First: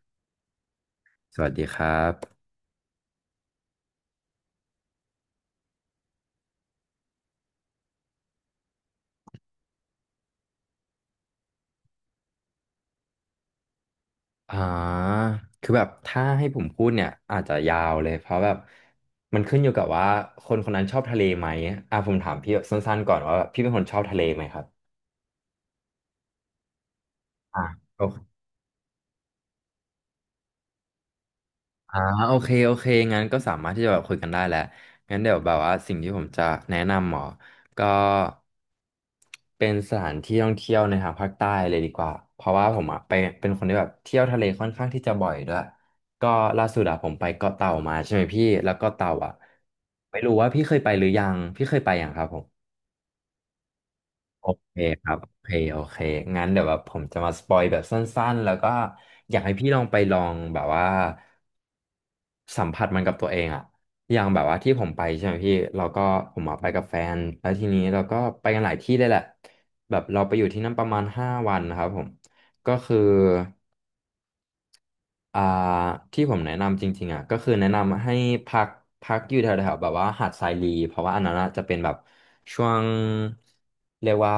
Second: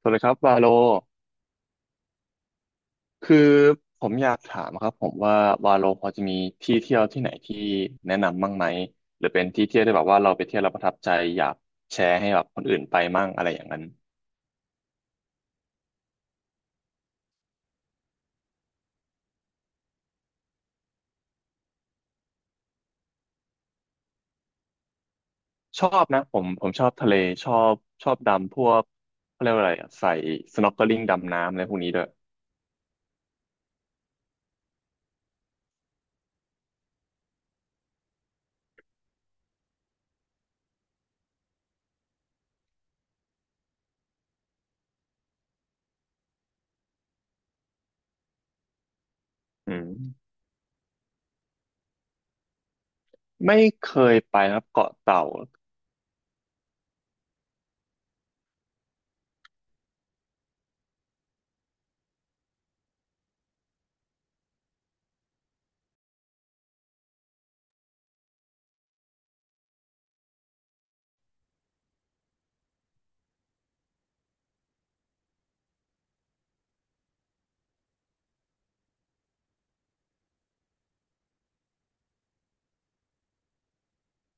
สวัสดีครับวาโลสวัสดีครับคือผมอยากถามครับผมว่าวาโลพอจะมีที่เที่ยวที่ไหนที่แนะนำบ้างไหมหรือเป็นที่เที่ยวที่แบบว่าเราไปเที่ยวเราประทับใจอยากแชร์ให้แบบคนอื่นไปมั่งอะไรอย่างนั้นอ่าคือแบบถ้าให้ผมพูดเนี่ยอาจจะยาวเลยเพราะแบบมันขึ้นอยู่กับว่าคนคนนั้นชอบทะเลไหมอ่ะผมถามพี่แบบสั้นๆก่อนว่าแบบพี่เป็นคนชอบทะเลไหมครับชอบนะผมชอบทะเลชอบอ่ะ ชอบดำพวกเขาเรียกว่าอะไรอะใส่ snorkeling ดำน้ำอะไรพวกนี้อ่าด้วยโอเคโอเคงั้นก็สามารถที่จะแบบคุยกันได้แหละงั้นเดี๋ยวแบบว่าสิ่งที่ผมจะแนะนำหมอก็เป็นสถานที่ท่องเที่ยวในทางภาคใต้เลยดีกว่าเพราะว่าผมอ่ะไปเป็นคนที่แบบเที่ยวทะเลค่อนข้างที่จะบ่อยด้วยก็ล่าสุดอะผมไปเกาะเต่ามาใช่ไหมพี่แล้วเกาะเต่าอ่ะอืไม่มรู้ว่าพี่เคยไปหรือยังพี่เคยไปยังครับผมไม่เคยไปโอครับเคเกาะครับเต่าโอเคโอเคงั้นเดี๋ยวแบบผมจะมาสปอยแบบสั้นๆแล้วก็อยากให้พี่ลองไปลองแบบว่า สัมผัสมันกับตัวเองอะอย่างแบบว่าที่ผมไปใช่ไหมพี่เราก็ผมอะไปกับแฟน แล้วทีนี้เราก็ไปกันหลายที่เลยแหละแบบเราไปอยู่ที่นั่นประมาณ5 วันนะครับผม ก็คือ อ่าที่ผมแนะนำจริงๆอ่ะก็คือแนะนำให้พักพักอยู่แถวๆแบบว่าหาดทรายลีเพราะว่าอันนั้นอะจะเป็นแบบช่วงเรียกว่า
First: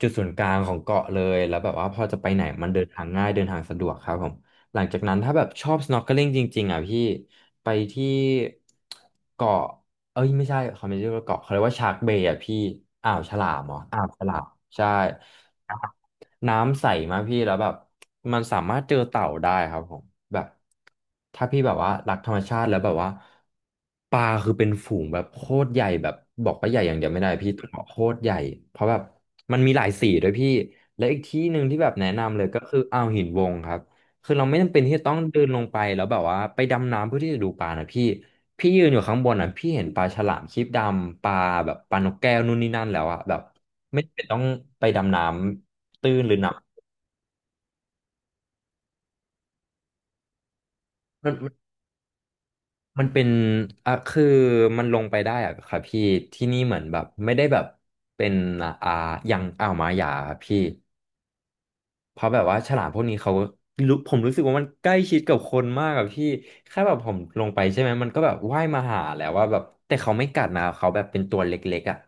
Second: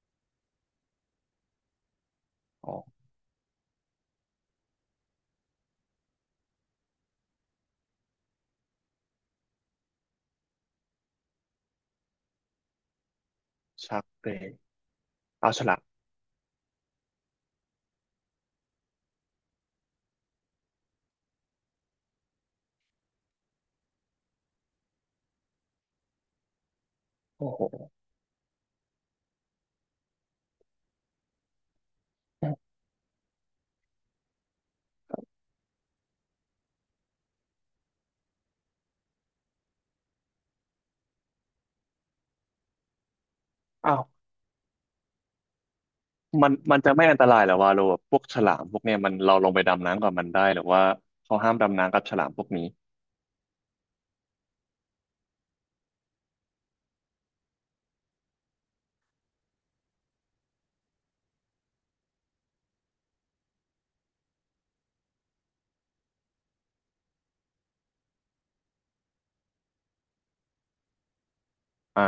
จุดศูนย์กลางของเกาะเลยแล้วแบบว่าพอจะไปไหนมันอ๋อเดินทางง่ายเดินทางสะดวกครับผมหลังจากนั้นถ้าแบบชอบ snorkeling จริงๆอ่ะพี่ไปที่เกาะเอ้ยไม่ใช่เขาไม่เรียกว่าเกาะเขาเรียกว่าชาร์กเบย์อ่ะพี่อ่าวฉลามเหรออ่าชักวฉเปรลามย์ใช่ อ้าวฉลามน้ำใสมากพี่แล้วแบบมันสามารถเจอเต่าได้ครับผมแบบถ้าพี่แบบว่ารักธรรมชาติแล้วแบบว่าปลาคือเป็นฝูงแบบโคตรใหญ่แบบบอกว่าใหญ่อย่างเดียวไม่ได้โอ้พี่โหโคตรใหญ่เพราะแบบมันมีหลายสีด้วยพี่และอีกที่หนึ่งที่แบบแนะนำเลยก็คือออ่าวหินวงครับคือเราไม่จำเป็นที่จะต้องเดินลงไปแล้วแบบว่าไปดำน้ำเพื่อที่จะดูปลานะพี่พี่ยืนอยู่ข้างบนอ่ะพี่เห็นปลาฉลามครีบดำปลาแบบปลานกแก้วนู่นนี่นั่นแล้วอ่ะแบบ้าไม่ว จำเป็นต้องไปดำน้ำ ตื้นหรือหมันันกมันจะไม่อันตรายเหรอวาโลแบบพวกฉลามพวกเนี้ยมันเราลงไปดำน้ำกับมันได้หรือว่ามันเขามัห้านมดำน้ำกับฉลามพวกนี้มันเป็นอ่ะคือมันลงไปได้อะครับพี่ที่นี่เหมือนแบบไม่ได้แบบเป็นอ่าอย่างอ่าวหมาหยาครับพี่เพราะแบบว่าฉลามพวกนี้เขารู้ผมรู้สึกว่ามันใกล้ชิดกับคนมากอะพี่แค่แบบผมลงไปใช่ไหมมันก็แบบว่ายมาหาแล้วว่าแบบแต่เขาไม่กัดนะเขาแบบเป็นตัวเล็กๆอ่ะอ่า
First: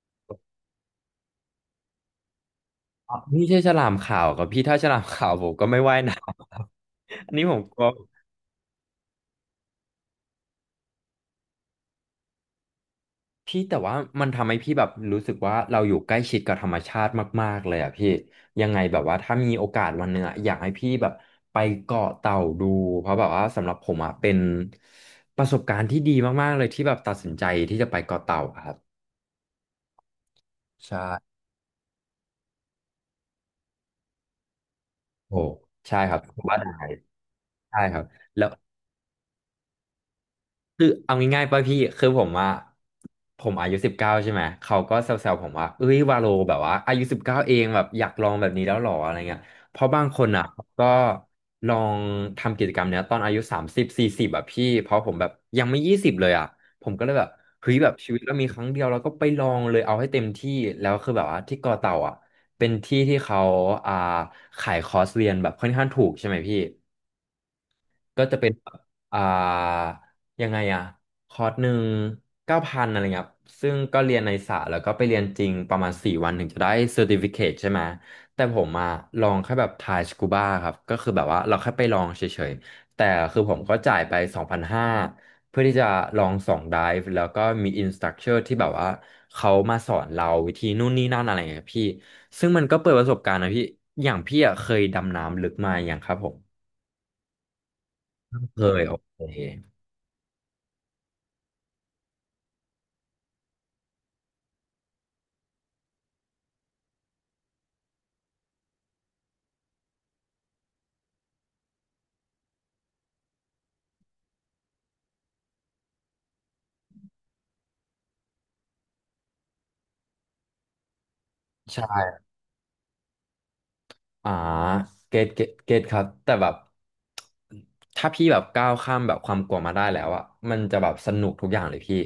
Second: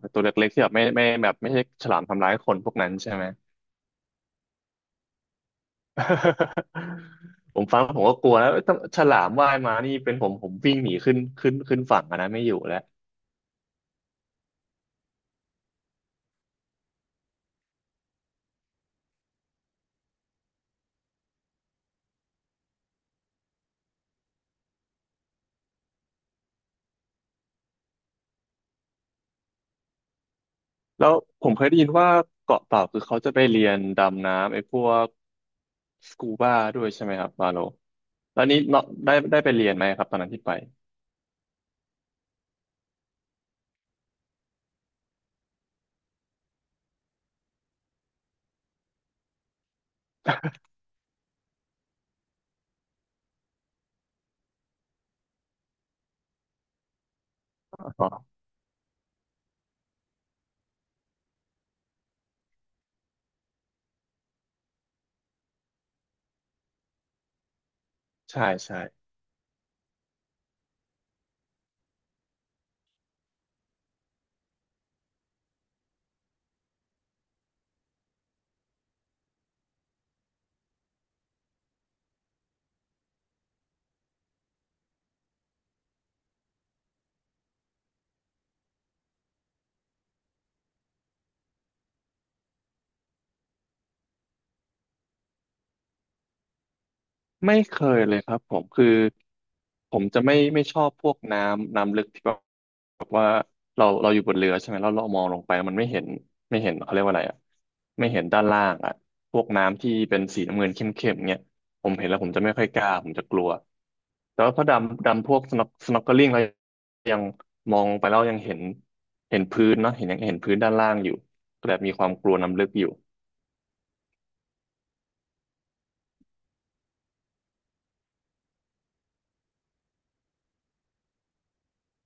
เป็นตัวเล็กๆที่แบบไม่แบบไม่ใช่ฉลามทำร้ายคนพวกนั้นใช่อ๋อไหม นี่ใช่ฉลามขาวกับพี่ถ้าฉลามขาวผมก็ไม่ว่ายนะอันนี้ผ ผมมกฟัลังว ผมก็กลัวแล้วเอ้ยถ้าฉลามว่ายมานี่เป็นผมวิ่งหนีขึ้นฝั่งอะนะไม่อยู่แล้วพี่แต่ว่ามันทำให้พี่แบบรู้สึกว่าเราอยู่ใกล้ชิดกับธรรมชาติมากๆเลยอ่ะพี่ยังไงแบบว่าถ้ามีโอกาสวันหนึ่งอะอยากให้พี่แบบไปเกาะเต่าดูเพราะแบบว่าสำหรับผมอ่ะเป็นประสบการณ์ที่ดีมากๆเลยที่แบบตัดสินใจที่จะไปเกาะเต่าอะครับใช่แล้วผมเคยได้ยินว่าเกาะเต่าคือเขาจะไปเรียนดำน้ำไอ้พวกโอ้ใช่คสรับกูบาว่าได้ด้วยใช่ไหมครับวาโลใช่ครับแล้แล้วว นี้เนาะได้ไปเรียนไหมครับตอนนั้นที่ไปคือเอาง่ายๆป่ะพี่คือผมว่าผมอายุสิบเก้าใช่ไหมเขาก็แซวๆผมว่าเอ้ยวาโลแบบว่าอายุสิบเก้าเองแบบอยากลองแบบนี้แล้วหรออะไรเงี้ยเพราะบางคนอ่ะก็ลองทำกิจกรรมเนี้ยตอนอายุ3040แบบพี่เพราะผมแบบยังไม่20เลยอ่ะผมก็เลยแบบเฮ้ยแบบอ๋ชีวิตเราอมีครั้งเดียวเราก็ไปลองเลยเอาให้เต็มที่แล้วคือแบบว่าที่กอเต่าอ่ะเป็นที่ที่เขาอ่าขายคอร์สเรียนแบบค่อนข้างถูกใช่ไหมพี่ ก็จะใช่เป็นแบใช่ บอ่า ยังไงอะคอร์สหนึ่ง9,000อะไรเงี้ยครับซึ่งก็เรียนในสาแล้วก็ไปเรียนจริงประมาณ4 วันถึงจะได้เซอร์ติฟิเคตใช่ไหม แต่ผมอะลองแค่แบบทายสกูบ้าครับ ก็คือแบบว่าเราแค่ไปลองเฉยๆ แต่คือผมก็จ่ายไป2,500เพื่อที่จะลอง2 ไดฟ์แล้วก็มีอินสตั c เ o อร์ที่แบบว่าเขามาสอนเราวิธีนู่นนี่นั่นอะไรเงี้ยพี่ ซึ่งมันก็เปิดประสบการณ์นะพี่อย่างพี่อะเคยดำน้ำลึกมาอย่างครับผมไม่เคยเลยครับผเคมยคืโออเค ผมจะไม่ชอบพวกน้ำลึกที่แบบว่าเราอยู่บนเรือใช่ไหมแล้วเรามองลงไปมันไม่เห็นไม่เห็นเขาเรียกว่าอะไรอ่ะไม่เห็นด้านล่างอ่ะพวกน้ำที่เป็นสีน้ำเงินเข้มๆเงี้ยผมเห็นแล้วผมจะไม่ค่อยกล้าผมจะกลัวแต่ว่าพอดำดำพวกสน็อกเกิลิ่งเรายังมองลงไปแล้วยังเห็นเห็นพื้นเนาะเห็นยังเห็นพื้นด้านล่างอยู่ก็แบบมีความใช่กลัวน้ำลึกอยู่อ่าเกตครับแต่แบบถ้าพี่แบบก้าวข้ามแบบความกลัวมาได้แล้วอะมันจะแบบสนุกทุกอย่างเลยพี่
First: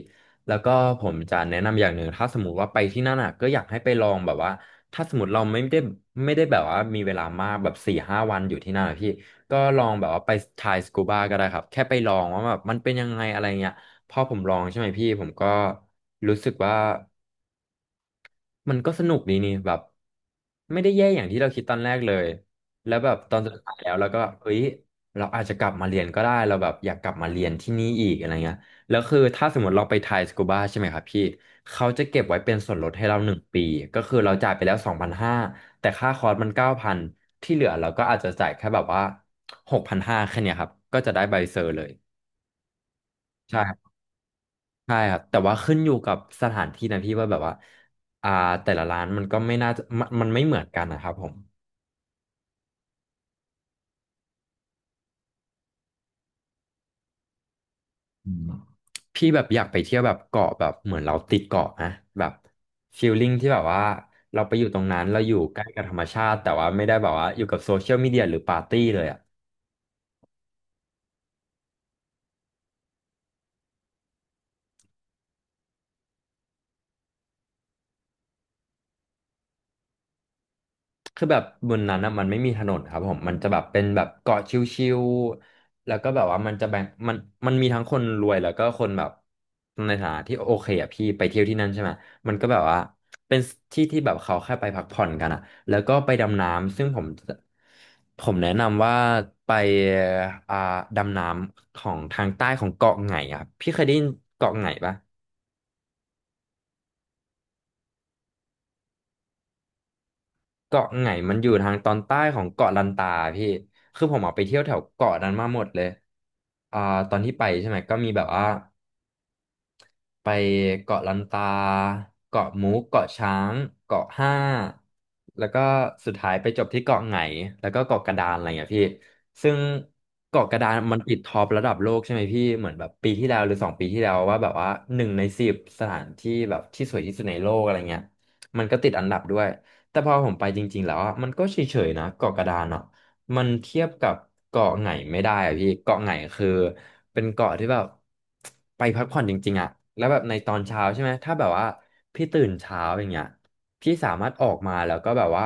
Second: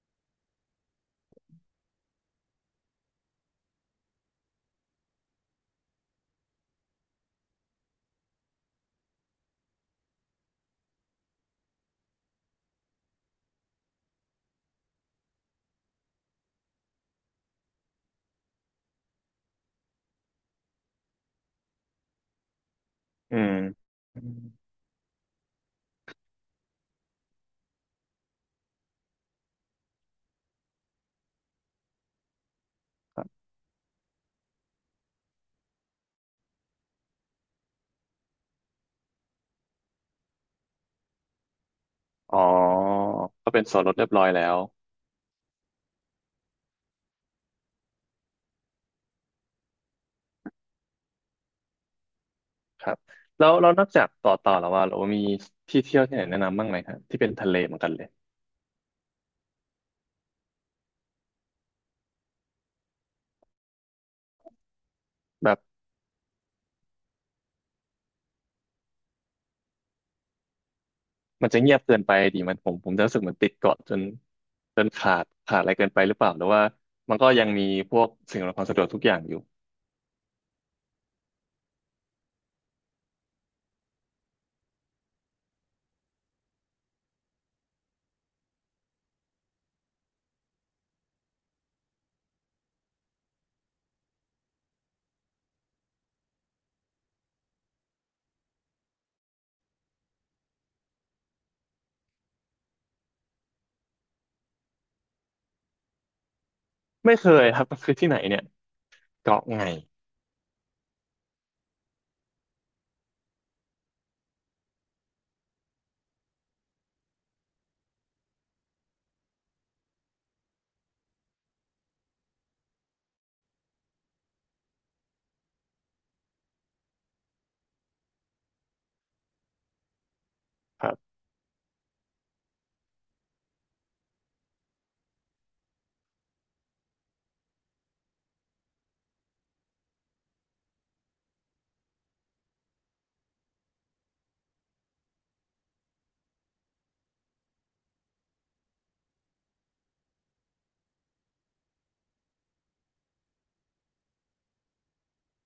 แล้วก็ผมจะแนะนำอย่างหนึ่งถ้าสมมติว่าไปที่นั่นอะก็อยากให้ไปลองแบบว่าถ้าสมมติเราไม่ได้แบบว่ามีเวลามากแบบ4-5 วันอยู่ที่นั่นอะพี่ก็ลองแบบว่าไปทายสกูบาก็ได้ครับแค่ไปลองว่าแบบมันเป็นยังไงอะไรเงี้ยพอผมลองใช่ไหมพี่ผมก็รู้สึกว่า มันก็สนุกดีนี่แบบไม่ได้แย่อย่างที่เราคิดตอนแรกเลยแล้วแบบตอือนสุมดท้ายแล้วเราก็อืแบบเฮ้ยเราอาจจะกลับมาเรียนก็ได้เราแบบอยากกลับมาเรียนที่นี่อีกอะไรเงี้ยแล้วคือถ้าสมมติเราไปไทยสกูบาใช่ไหมครับพี่เขาจะเก็บไว้เป็นส่วนลดให้เรา1 ปีก็คือเราจ่ายไปแล้ว2,500แต่ค่าคอร์สมัน9,000ที่เหลือเราก็อาจจะจ่ายแค่แบบว่า6,500แค่เนี้ยครับก็จะได้ใบเซอร์เลยอ๋อก็เป็นส่วนลใช่ ดเรียบร้อยแล้ว ใช่ครับแต่ว่าขึ้นอยู่กับสถานที่นะพี่ว่าแบบว่าอ่าแต่ละร้านมันก็ไม่น่าจะมันไม่เหมือนกันนะครับผมครับแล้วเรานอกจากต่อแล้วว่าเรามีที่เที่ยวที่ไหนแนะนำบ้างไหมครับที่เป็นทะเลเหมือนกันเลยอืมพี่แบบอยากไปเที่ยวแบบเกาะแบบเหมือนเราติดเกาะนะแบบฟีลลิ่งที่แบบว่าเราไปอยู่ตรงนั้นเราอยู่ใกแบบล้กับธรรมชาติแต่ว่าไม่ได้แบบว่าอยู่กับโซเชียลมีเดียหรือปาร์ตี้เลยอ่ะ มันจะเงียบเกินไปดิมันผมจะรู้สึกเหมือนติดเกาะจนขาดอะไรเกินไปหรือเปล่าหรือว่ามันก็ยังมีพวกสิ่งอำนวยความสะดวกทุกอย่างอยู่คือแบบบนนั้นอะมันไม่มีถนนครับผมมันจะแบบเป็นแบบเกาะชิวๆแล้วก็แบบว่ามันจะแบ่งมันมันมีทั้งคนรวยแล้วก็คนแบบในฐานะที่โอเคอะพี่ไปเที่ยวที่นั่นใช่ไหมมันก็แบบว่าเป็นที่ที่แบบเขาแค่ไปพักผ่อนกันอะแล้วก็ไปดำน้ำซึ่งผมแนะนำว่าไปอ่าดำน้ำของทางใต้ของเกาะไหงอะครับพี่เคยได้ยินเกาะไหงปะ ไม่เคยครับมันคือที่ไหนเนี่ยเกาะไงเกาะไหงมันอยู่ทางตอนใต้ของเกาะลันตาพี่คือผมออกไปเที่ยวแถวเกาะนั้นมาหมดเลยอ่าตอนที่ไปใช่ไหมก็มีแบบว่า ไปเกาะลันตาเกาะมุกเกาะช้างเกาะห้าแล้วก็สุดท้ายไปจบที่เกาะไหงแล้วก็เกาะกระดานอะไรอย่างเงี้ยพี่ซึ่งเกาะกระดานครัมันบติดท็อประดับโลกใช่ไหมพี่เหมือนแบบปีที่แล้วหรือ2 ปีที่แล้วว่าแบบว่า1 ใน 10สถานที่แบบที่สวยที่สุดในโลกอะไรเงี้ยมันก็ติดอันดับด้วยแต่พอผมไปจริงๆแล้วอะมันก็เฉยๆนะเกาะกระดานอ่ะมันเทียบกับเกาะไหนไม่ได้อะพี่เกาะไหนคือ เป็นเกาะที่แบบ ไปพักผ่อนจริงๆอะแล้วแบบในตอนเช้าใช่ไหมถ้าแบบว่าพี่ตื่นเช้าอย่างเงี้ยพี่สามารถออกมาแล้วก็แบบว่า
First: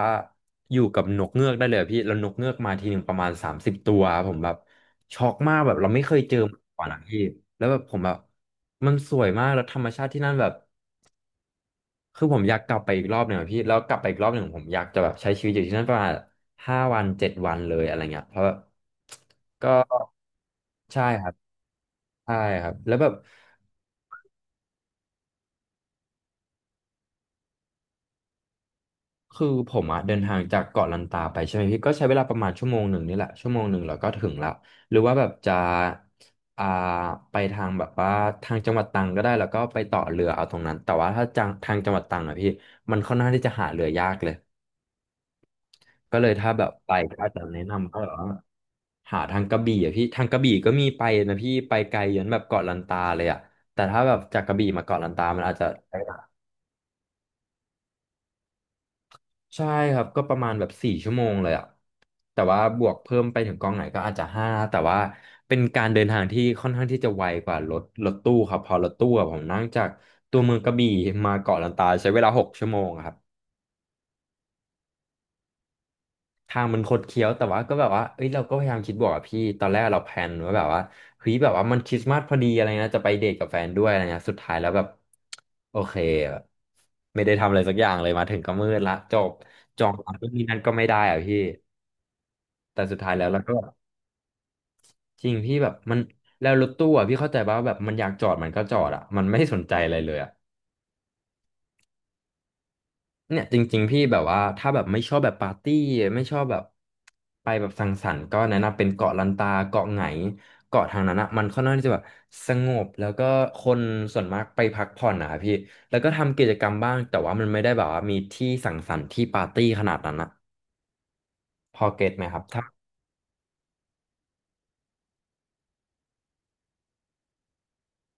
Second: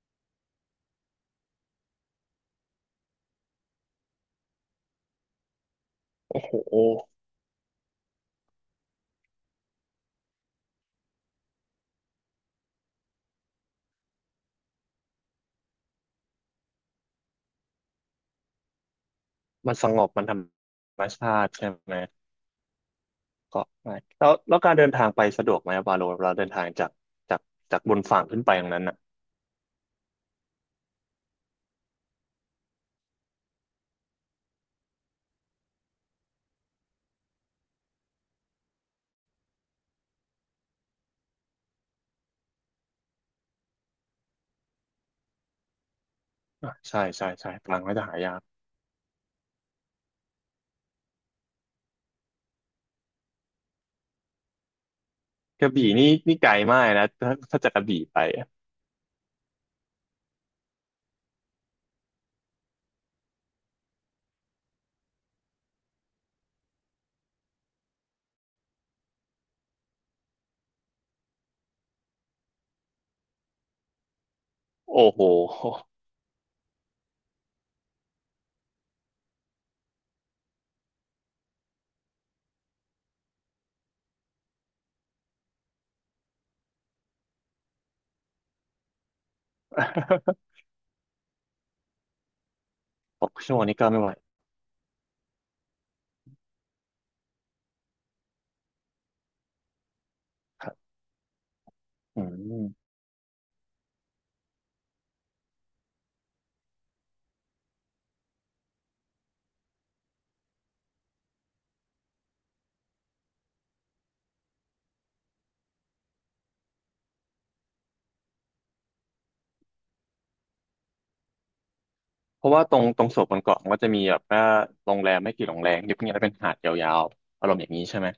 อยู่กับนกเงือกได้เลยอะพี่แล้วนกเงือกมาทีหนึ่งประมาณ30 ตัวผมแบบช็อกมากแบบเราไม่เคยเจอโอ้โมาหก่อนอะพี่แล้วแบบผมแบบมันสวยมากแล้วธรรมชาติที่นั่นแบบ คือผมอยากกลับไปอีกรอบหนึ่งอะพี่แล้วกลับไปอีกรอบหนึ่งผมอยากจะแบบใช้ชีวิตอยู่ที่นั่นประมาณ5-7 วันเลยอะไรเงี้ยเพราะแบบก็มันสงบมันธรรใช่มคชารับติใช่ไหมใช่ครับแล้วแบบเกาะไงแล้วแล้วการเดินทางไปสะดวกไหมบาโลเราเดินทางจากจากจากบนฝั่งขึ้นไปตรงนั้นอ่ะคือผมอะเดินทางจากเกาะลันตาไปใช่ไหมพี่ก็ใช้เวลาประมาณชั่วโมงหนึ่งนี่แหละชั่วโมงหนึ่งเราก็ถึงละหรือว่าแบบจะอ่าไปทางแบบว่าทางจังหวัดตรังก็ได้แล้วก็ไปต่อเรือเอาตรงนั้นแต่ว่าถ้าจังทางจังหวัดตรังอะพี่มันค่อนข้างที่จะหาเรือยากเลย ก็เลยถ้าแบบอ่ะไปใช่ก็ใช่อาจจะใช่แนะทางนำก็ก็จะแบหาบว่ายาก หาทางกระบี่อะพี่ทางกระบี่ก็มีไปนะพี่ไปไกลยันแบบเกาะลันตาเลยอะแต่ถ้าแบบจากกระบี่มาเกาะลันตามันอาจกจะระบี่ใช้เวนี่ลานี่ไกลมากนะถ้าจากกระบี่ไปอะใช่ครับก็ประมาณแบบ4 ชั่วโมงเลยอะแต่ว่าบวกเพิ่มไปถึงกองไหนก็อาจจะห้าแต่ว่าเป็นการเดินทางที่ค่อนข้างที่จะไวกว่ารถตู้ครับเพอรถตู้อะผมนั่งจากตัวเมืองกระบี่มาเกาะลันตาใช้เวลา6 ชั่วโมงอะครับ โอ้โห ทางมันคดเคี้ยวแต่ว่าก็แบบว่าเอ้ยเราก็พยายามคิดบวกอะพี่ตอนแรกเราแพลนไว่าแบบว่าเฮ้ยแบบว่ามันคริสต์มาสพอดีอะไรนะจะไปเดทกับแฟนด้วยอะไรเงี้ยสุดท้ายแล้วแบบโอเคแบบไม่ได้ทำอะไรสักอย่างเลยมาถึงก็มืดละจบจองร้านนู่นนี่นั่ นก็ไม่ได้อะพี่แต่สุดท้ายแล้หวกเราก็ชั่วโมแบงบนี่ก็ไม่ไหวจริงพี่แบบมันแล้วรถตู้อะพี่เข้าใจป่ะว่าแบบมันอยากจอดมันก็จอดอะมันไม่สนใจอะไรเลยอะ ครับอืมเนี่ยจริงๆพี่แบบว่าถ้าแบบไม่ชอบแบบปาร์ตี้ไม่ชอบแบบไปแบบสังสรรค์ก็แนะนำเป็นเกาะลันตาเกาะไหงเกาะทางนั้นอะมันค่อนข้างที่จะแบบสงบแล้วก็คนส่วนมากไปพักผ่อนนะครับพี่แล้วก็ทำกิจกรรมบ้างแต่ว่ามันไม่ได้แบบว่ามีที่สังสรรค์ที่ปาร์ตี้ขนาดนั้นอะพอเก็ตไหมครับเพราะถ้าว่าตรงโซนบนเกาะมันก็จะมีแบบว่าโรงแรมไม่กี่โรงแรมเงียบๆแล้วเป็นหาดยาวๆอารมณ์อย่างนี้ใช่ไหม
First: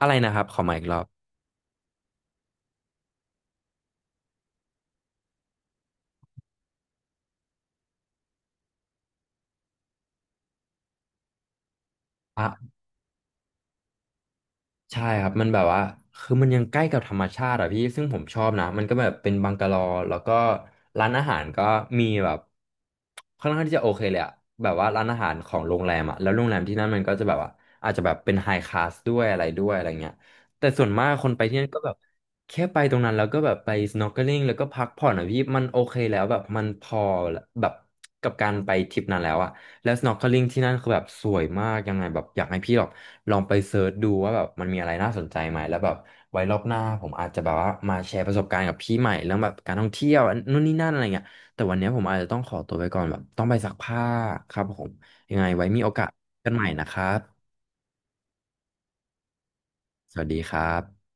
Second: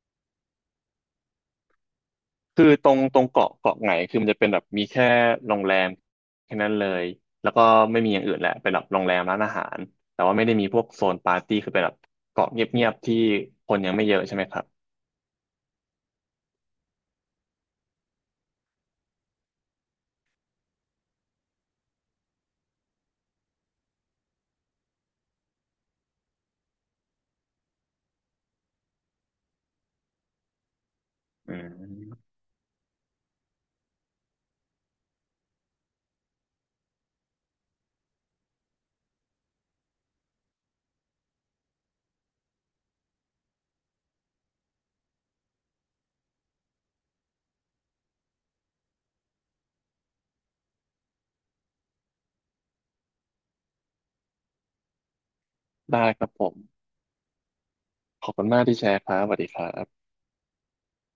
อะไรนะครับขอมาอีกรอบ คือตรงเกาะไหนคือมันจะเป็นแบบมีแค่โรงแรมแค่นั้นเลยแล้วก็ไม่มีอย่างอื่นแหละเป็นแบบโรงแรมร้านอาหารแต่ว่าไม่ได้มีพวกโซนปาร์ตี้คือเป็นแบบเกาะเงียบๆที่คนยังไม่เยอะใช่ไหมครับใช่ครับมันแบบว่าคือมันยังใกล้กับธรรมชาติอะพี่ซึ่งผมชอบนะมันก็แบบเป็นบังกะโลแล้วก็ร้านอาหารก็มีแบบค่อนข้างที่จะโอเคเลยอะแบบว่าร้านอาหารของโรงแรมอะแล้วโรงแรมที่นั่นมันก็จะแบบว่าอาจจะแบบเป็นไฮคลาสด้วยอะไรด้วยอะไรเงี้ยแต่ส่วนมากคนไปอืที่นั่นก็แบบมแค่ไปตรงนั้นแล้วก็แบบไป snorkeling แล้วก็พักผ่อนอะพี่มันโอเคแล้วแบบมันพอแบบกับการไปทริปนั้นแล้วอะ แล้ว snorkeling ที่นั่นคือแบบสวยมากยังไงแบบอยากให้พี่แบบลองไปเซิร์ชดูว่าแบบมันมีอะไรน่าสนใจไหมแล้วแบบไว้รอบหน้าผมอาจจะแบบว่ามาแชร์ประสบการณ์กับพี่ใหม่เรื่องแบบการท่องเที่ยวนู่นนี่นั่นอะไรเงี้ยแต่วันเนี้ยผมอาจจะต้องขอตัวไปก่อนแบบต้องไปซักผ้าครับผมยังไงไว้มีโอกาได้สครับผกันมใหม่นะครับขอบคุณมากที่แชร์ครับสวัสดีครับสวัสดีครับ